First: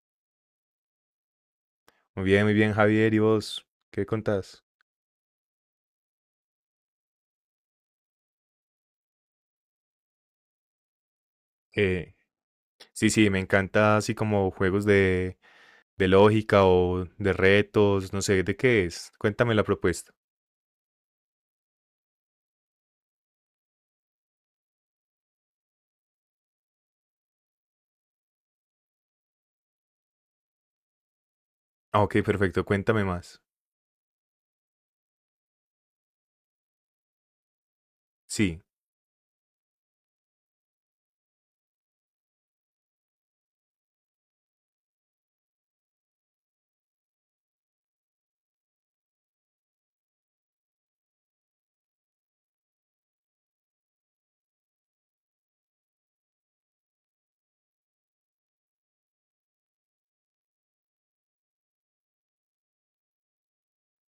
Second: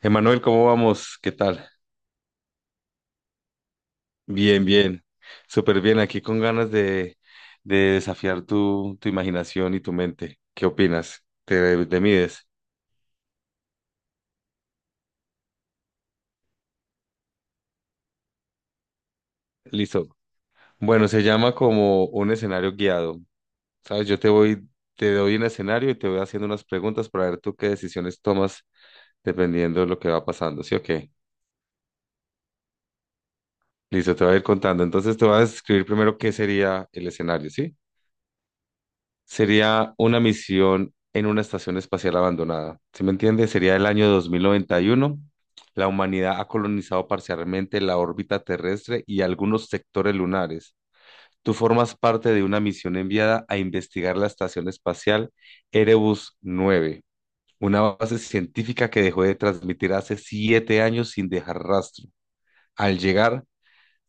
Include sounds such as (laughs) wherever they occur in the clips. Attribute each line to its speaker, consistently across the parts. Speaker 1: Emanuel, ¿cómo vamos? ¿Qué tal?
Speaker 2: Muy bien, Javier. ¿Y vos qué contás?
Speaker 1: Bien, bien. Súper bien. Aquí con ganas de desafiar tu imaginación y tu mente. ¿Qué opinas? ¿Te
Speaker 2: Eh,
Speaker 1: mides?
Speaker 2: sí, sí, me encanta así como juegos de lógica o de retos, no sé, ¿de qué es? Cuéntame la propuesta.
Speaker 1: Listo. Bueno, se llama como un escenario guiado. ¿Sabes? Te doy un escenario y te voy haciendo unas preguntas para ver tú qué decisiones tomas dependiendo de lo que va pasando. ¿Sí o qué?
Speaker 2: Ah, ok, perfecto, cuéntame más.
Speaker 1: Listo, te voy a ir contando. Entonces te voy a describir primero qué sería el escenario, ¿sí?
Speaker 2: Sí,
Speaker 1: Sería una misión en una estación espacial abandonada. ¿Sí me entiende? Sería el año 2091. La humanidad ha colonizado parcialmente la órbita terrestre y algunos sectores lunares. Tú formas parte de una misión enviada a investigar la estación espacial Erebus 9, una base científica que dejó de transmitir hace 7 años sin dejar rastro. Al llegar,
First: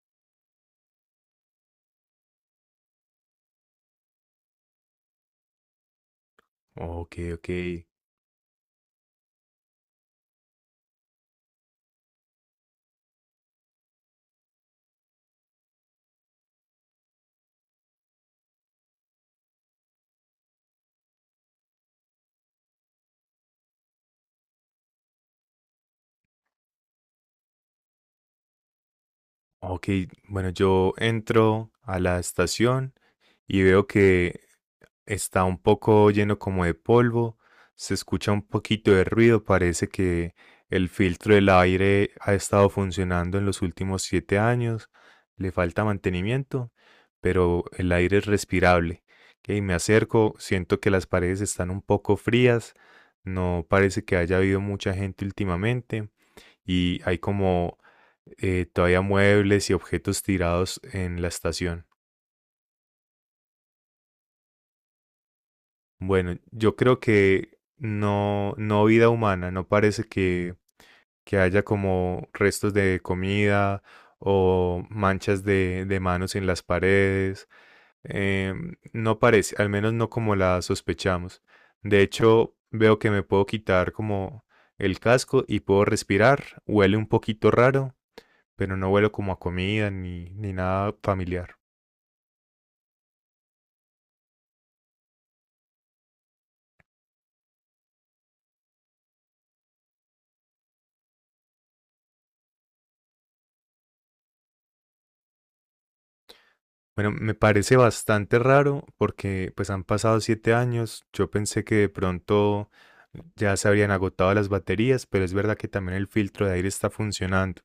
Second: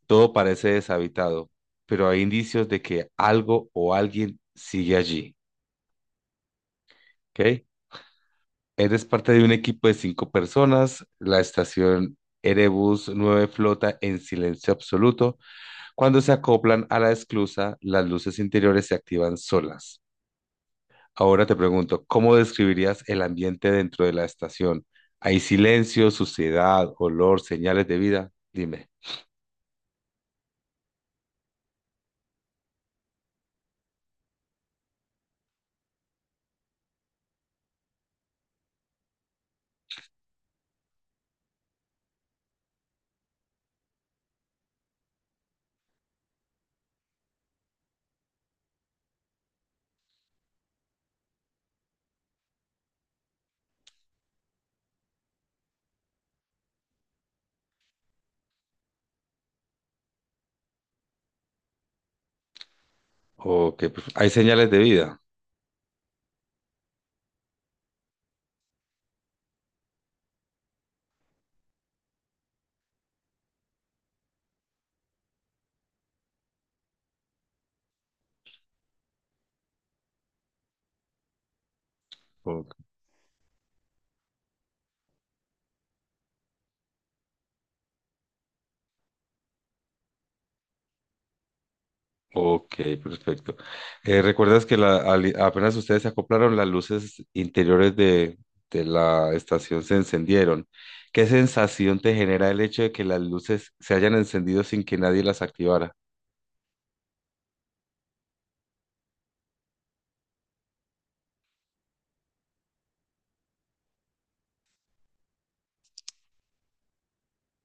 Speaker 1: todo parece deshabitado, pero hay indicios de que algo o alguien sigue allí.
Speaker 2: ok,
Speaker 1: ¿Ok?
Speaker 2: ok.
Speaker 1: Eres parte de un equipo de cinco personas, la estación Erebus 9 flota en silencio absoluto. Cuando se acoplan a la esclusa, las luces interiores se activan solas. Ahora te pregunto, ¿cómo describirías el ambiente dentro de la estación? ¿Hay silencio, suciedad, olor, señales de vida? Dime.
Speaker 2: Ok, bueno, yo entro a la estación y veo que está un poco lleno como de polvo, se escucha un poquito de ruido. Parece que el filtro del aire ha estado funcionando en los últimos 7 años, le falta mantenimiento, pero el aire es respirable. Y me acerco, siento que las paredes están un poco frías, no parece que haya habido mucha gente últimamente y hay como todavía muebles y objetos tirados en la estación.
Speaker 1: Ok, pues, ¿hay señales de vida?
Speaker 2: Bueno, yo creo que no, no vida humana, no parece que haya como restos de comida o manchas de manos en las paredes. No parece, al menos no como la sospechamos. De hecho,
Speaker 1: Ok.
Speaker 2: veo que me puedo quitar como el casco y puedo respirar. Huele un poquito raro, pero no huelo como a comida ni, ni nada familiar.
Speaker 1: Ok, perfecto. ¿Recuerdas que apenas ustedes se acoplaron, las luces interiores de la estación se encendieron? ¿Qué sensación te genera el hecho de que las luces se hayan encendido sin que nadie las activara?
Speaker 2: Bueno, me parece bastante raro porque pues han pasado 7 años. Yo pensé que de pronto ya se habrían agotado las baterías, pero es verdad que también el filtro de aire está funcionando.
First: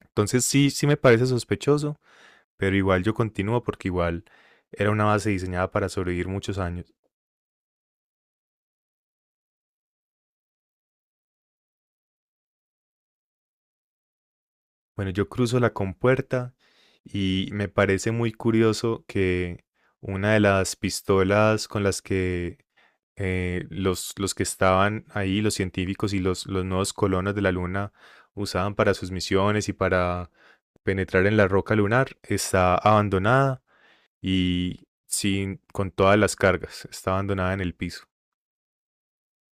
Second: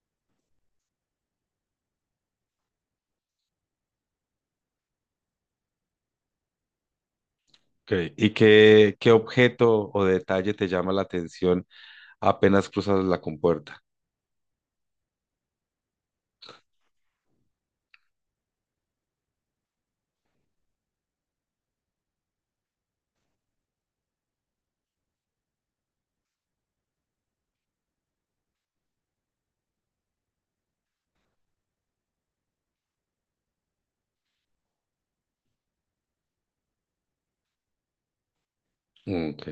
Speaker 2: Entonces sí, sí me parece sospechoso, pero igual yo continúo porque igual era una base diseñada para sobrevivir muchos años.
Speaker 1: Ok. ¿Y qué objeto o detalle te llama la atención apenas cruzas la compuerta?
Speaker 2: Bueno, yo cruzo la compuerta y me parece muy curioso que una de las pistolas con las que los que estaban ahí, los científicos y los nuevos colonos de la Luna usaban para sus misiones y para penetrar en la roca lunar, está abandonada y sin, con todas las cargas, está abandonada en el piso.
Speaker 1: Ok.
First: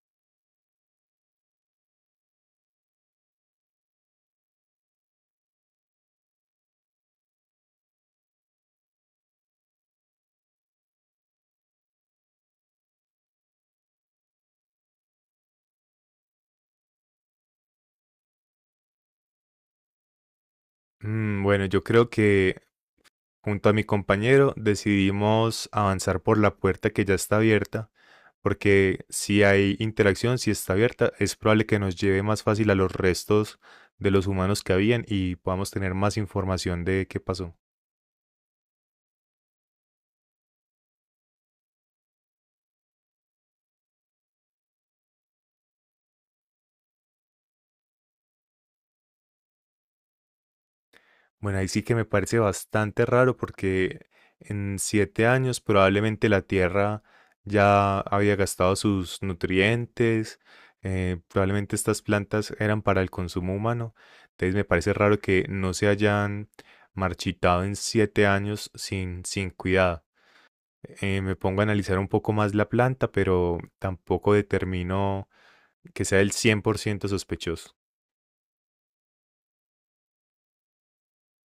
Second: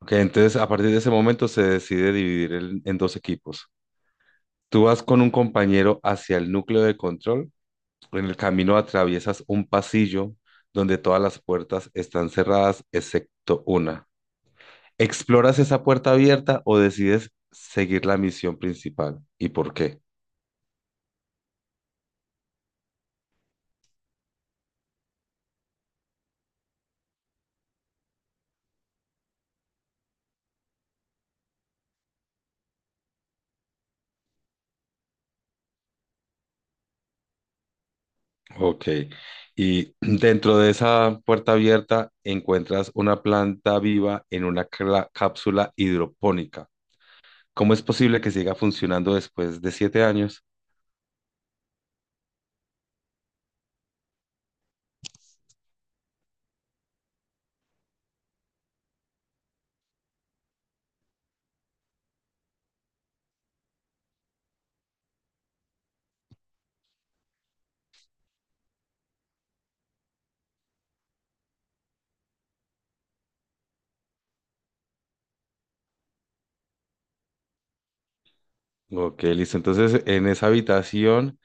Speaker 1: Ok, entonces a partir de ese momento se decide dividir en dos equipos. Tú vas con un compañero hacia el núcleo de control. En el camino atraviesas un pasillo donde todas las puertas están cerradas excepto una. ¿Exploras esa puerta abierta o decides seguir la misión principal? ¿Y por qué?
Speaker 2: Mm, bueno, yo creo que junto a mi compañero decidimos avanzar por la puerta que ya está abierta, porque si hay interacción, si está abierta, es probable que nos lleve más fácil a los restos de los humanos que habían y podamos tener más información de qué pasó.
Speaker 1: Ok. Y (clears throat) dentro de esa puerta abierta encuentras una planta viva en una cápsula hidropónica. ¿Cómo es posible que siga funcionando después de 7 años?
Speaker 2: Bueno, ahí sí que me parece bastante raro porque en siete años probablemente la tierra ya había gastado sus nutrientes. Probablemente estas plantas eran para el consumo humano, entonces me parece raro que no se hayan marchitado en 7 años sin, sin cuidado. Me pongo a analizar un poco más la planta, pero tampoco determino que sea el 100% sospechoso.
Speaker 1: Ok, listo. Entonces, en esa habitación,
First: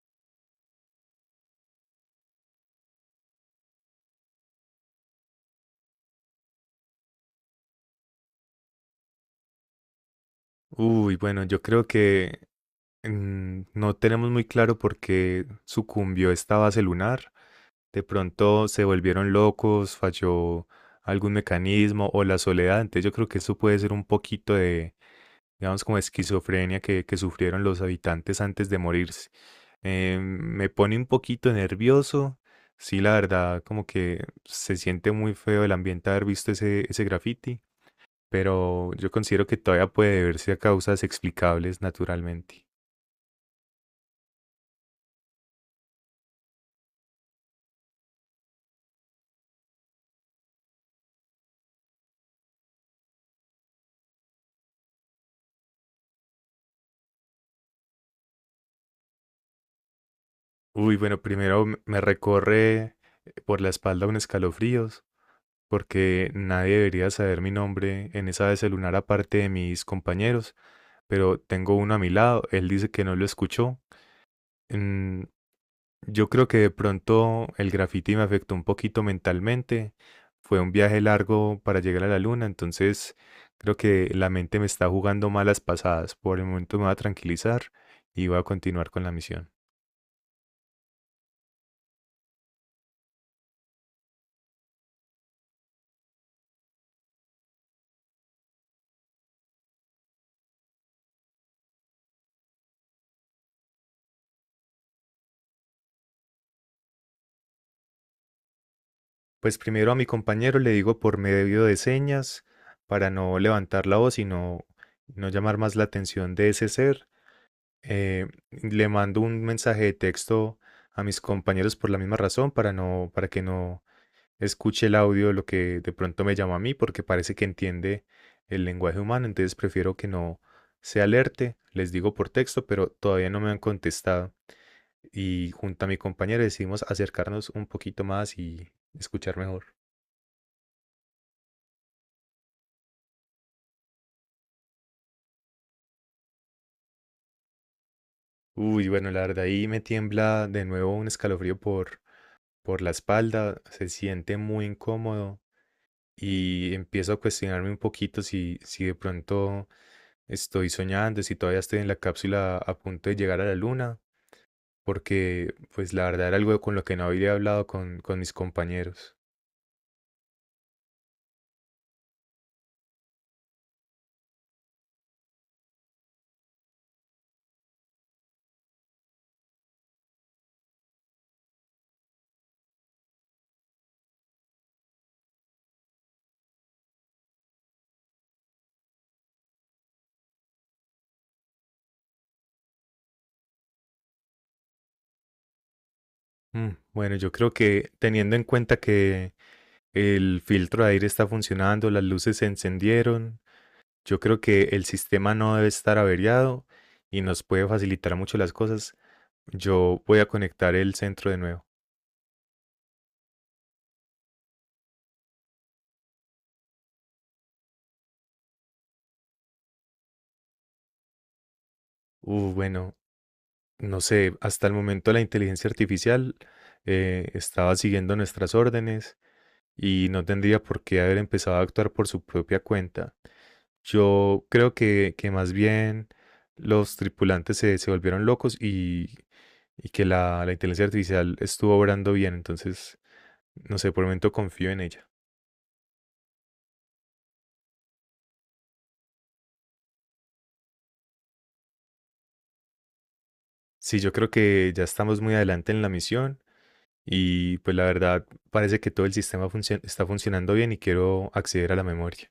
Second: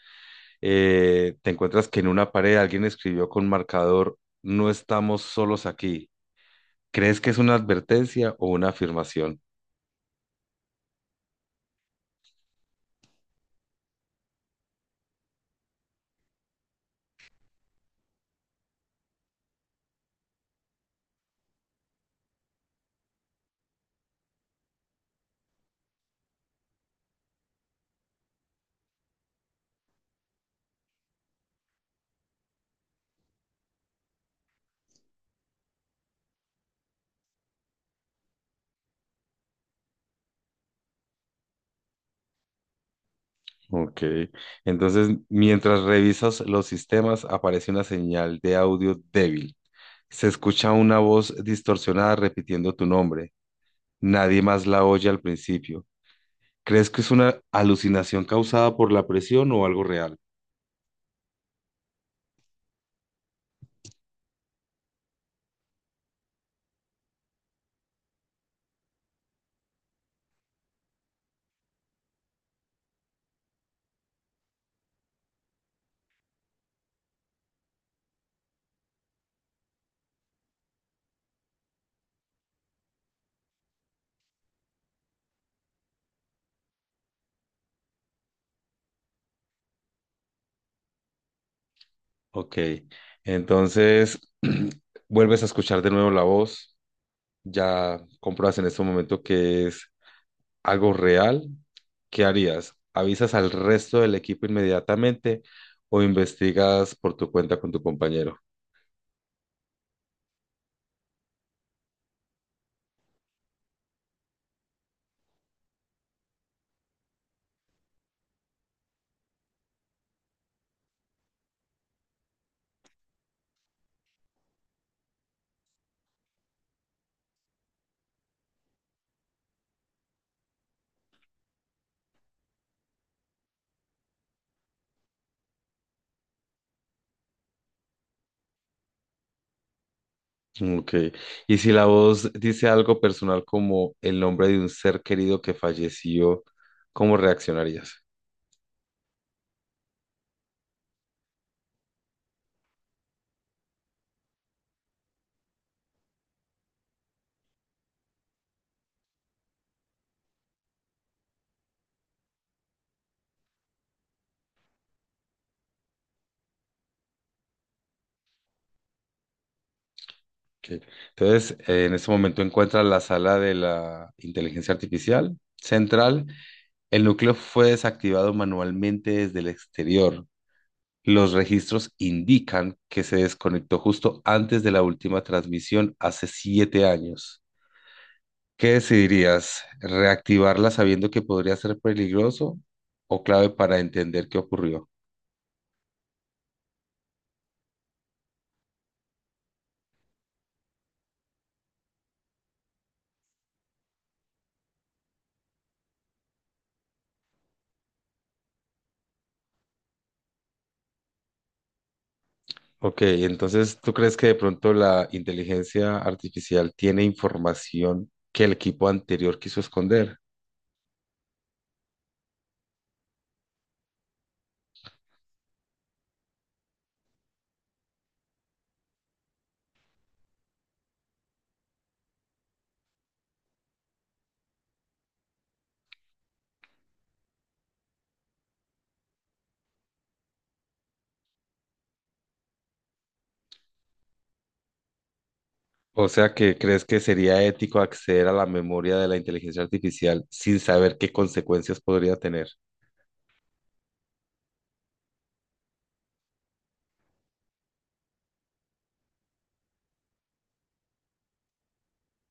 Speaker 1: te encuentras que en una pared alguien escribió con marcador, no estamos solos aquí. ¿Crees que es una advertencia o una afirmación?
Speaker 2: Uy, bueno, yo creo que mm, no tenemos muy claro por qué sucumbió esta base lunar. De pronto se volvieron locos, falló algún mecanismo o la soledad. Entonces yo creo que eso puede ser un poquito de, digamos, como esquizofrenia que sufrieron los habitantes antes de morirse. Me pone un poquito nervioso. Sí, la verdad, como que se siente muy feo el ambiente haber visto ese, ese graffiti, pero yo considero que todavía puede deberse a causas explicables naturalmente.
Speaker 1: Ok. Entonces, mientras revisas los sistemas, aparece una señal de audio débil. Se escucha una voz distorsionada repitiendo tu nombre. Nadie más la oye al principio. ¿Crees que es una alucinación causada por la presión o algo real?
Speaker 2: Uy, bueno, primero me recorre por la espalda un escalofríos, porque nadie debería saber mi nombre en esa vez el lunar aparte de mis compañeros, pero tengo uno a mi lado, él dice que no lo escuchó. Mm, yo creo que de pronto el graffiti me afectó un poquito mentalmente, fue un viaje largo para llegar a la luna, entonces creo que la mente me está jugando malas pasadas. Por el momento me va a tranquilizar y voy a continuar con la misión.
Speaker 1: Ok. Entonces, (clears throat) vuelves a escuchar de nuevo la voz. Ya compruebas en este momento que es algo real, ¿qué harías? ¿Avisas al resto del equipo inmediatamente o investigas por tu cuenta con tu compañero?
Speaker 2: Pues primero a mi compañero le digo por medio de señas para no levantar la voz y no, no llamar más la atención de ese ser. Le mando un mensaje de texto a mis compañeros por la misma razón para no, para que no escuche el audio de lo que de pronto me llama a mí, porque parece que entiende el lenguaje humano, entonces prefiero que no se alerte. Les digo por texto, pero todavía no me han contestado. Y junto a mi compañero decidimos acercarnos un poquito más y escuchar mejor.
Speaker 1: Ok. Y si la voz dice algo personal como el nombre de un ser querido que falleció, ¿cómo reaccionarías?
Speaker 2: Uy, bueno, la verdad ahí me tiembla de nuevo un escalofrío por la espalda, se siente muy incómodo y empiezo a cuestionarme un poquito si, si de pronto estoy soñando, si todavía estoy en la cápsula a punto de llegar a la luna, porque pues la verdad era algo con lo que no había hablado con mis compañeros.
Speaker 1: Ok. Entonces, en este momento encuentras la sala de la inteligencia artificial central. El núcleo fue desactivado manualmente desde el exterior. Los registros indican que se desconectó justo antes de la última transmisión hace 7 años. ¿Qué decidirías? ¿Reactivarla sabiendo que podría ser peligroso o clave para entender qué ocurrió?
Speaker 2: Mm, bueno, yo creo que teniendo en cuenta que el filtro de aire está funcionando, las luces se encendieron, yo creo que el sistema no debe estar averiado y nos puede facilitar mucho las cosas. Yo voy a conectar el centro de nuevo.
Speaker 1: Ok, entonces, ¿tú crees que de pronto la inteligencia artificial tiene información que el equipo anterior quiso esconder?
Speaker 2: Bueno, no sé, hasta el momento la inteligencia artificial estaba siguiendo nuestras órdenes y no tendría por qué haber empezado a actuar por su propia cuenta. Yo creo que más bien los tripulantes se, se volvieron locos y que la inteligencia artificial estuvo obrando bien. Entonces, no sé, por el momento confío en ella.
Speaker 1: O sea, ¿que crees que sería ético acceder a la memoria de la inteligencia artificial sin saber qué consecuencias podría tener?
Speaker 2: Sí, yo creo que ya estamos muy adelante en la misión y pues la verdad parece que todo el sistema está funcionando bien y quiero acceder a la memoria.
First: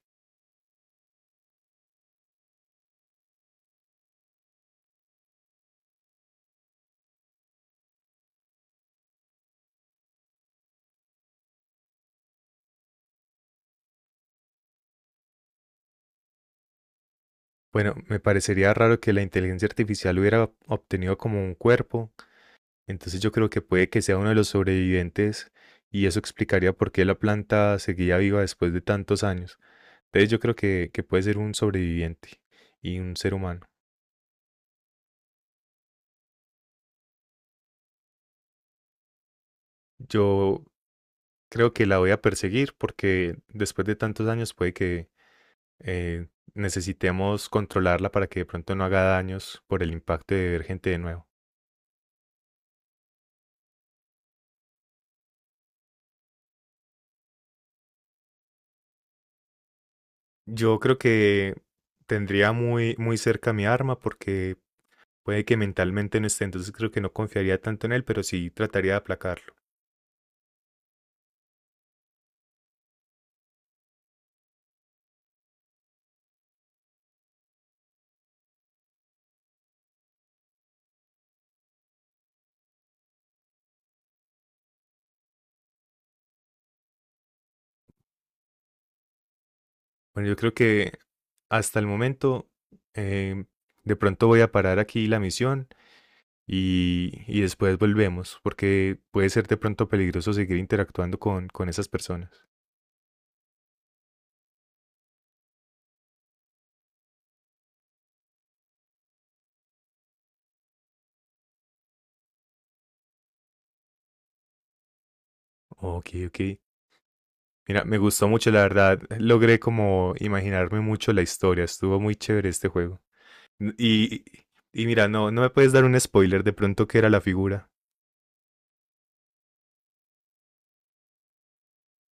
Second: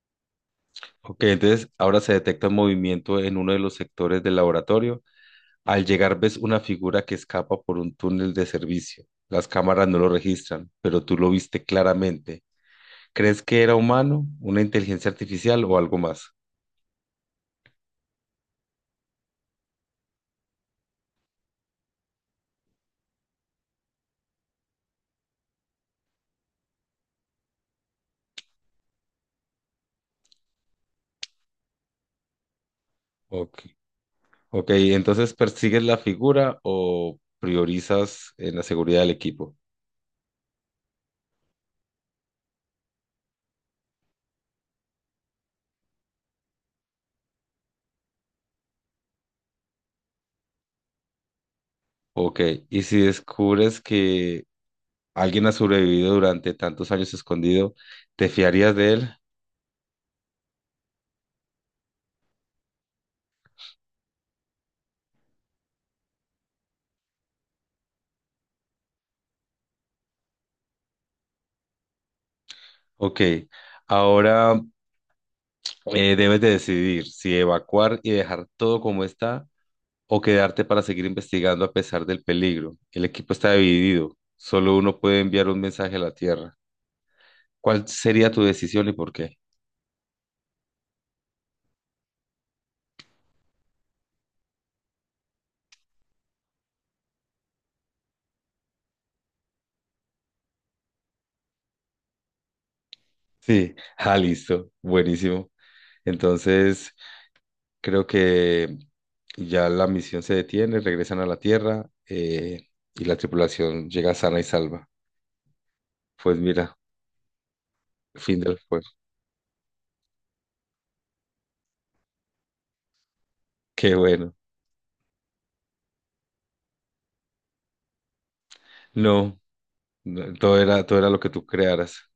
Speaker 1: Ok, entonces ahora se detecta un movimiento en uno de los sectores del laboratorio. Al llegar ves una figura que escapa por un túnel de servicio. Las cámaras no lo registran, pero tú lo viste claramente. ¿Crees que era humano, una inteligencia artificial o algo más?
Speaker 2: Bueno, me parecería raro que la inteligencia artificial hubiera obtenido como un cuerpo, entonces yo creo que puede que sea uno de los sobrevivientes y eso explicaría por qué la planta seguía viva después de tantos años. Entonces yo creo que puede ser un sobreviviente y un ser
Speaker 1: Ok,
Speaker 2: humano.
Speaker 1: ok, entonces persigues la figura o priorizas en la seguridad del equipo.
Speaker 2: Yo creo que la voy a perseguir porque después de tantos años puede que eh, necesitemos controlarla para que de pronto no haga daños por el impacto de ver gente de nuevo.
Speaker 1: Ok, y si descubres que alguien ha sobrevivido durante tantos años escondido, ¿te fiarías de él?
Speaker 2: Yo creo que tendría muy, muy cerca mi arma porque puede que mentalmente no esté, entonces creo que no confiaría tanto en él, pero sí trataría de aplacarlo.
Speaker 1: Ok. Ahora, debes de decidir si evacuar y dejar todo como está o quedarte para seguir investigando a pesar del peligro. El equipo está dividido. Solo uno puede enviar un mensaje a la Tierra. ¿Cuál sería tu decisión y por qué?
Speaker 2: Bueno, yo creo que hasta el momento eh, de pronto voy a parar aquí la misión y después volvemos porque puede ser de pronto peligroso seguir interactuando con esas personas.
Speaker 1: Sí, (laughs) ah, listo, buenísimo. Entonces, creo que ya la misión se detiene, regresan a la Tierra, y la tripulación llega sana y salva.
Speaker 2: Ok,
Speaker 1: Pues
Speaker 2: ok.
Speaker 1: mira,
Speaker 2: Mira, me gustó
Speaker 1: fin
Speaker 2: mucho,
Speaker 1: del
Speaker 2: la
Speaker 1: juego.
Speaker 2: verdad. Logré como imaginarme mucho la historia. Estuvo muy chévere este juego. N-
Speaker 1: Qué
Speaker 2: Y,
Speaker 1: bueno.
Speaker 2: y mira, no, no me puedes dar un spoiler de pronto qué era la figura.
Speaker 1: No, no, todo era lo que tú crearas.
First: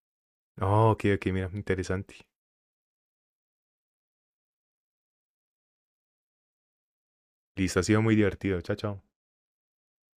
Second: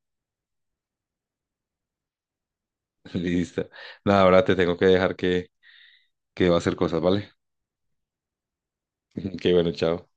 Speaker 2: Oh, ok, ok, mira, interesante.
Speaker 1: (laughs) Listo. Nada, ahora te tengo que dejar que va a hacer cosas, ¿vale?
Speaker 2: Listo, ha sido muy divertido. Chao, chao.
Speaker 1: (laughs) Que bueno, chao.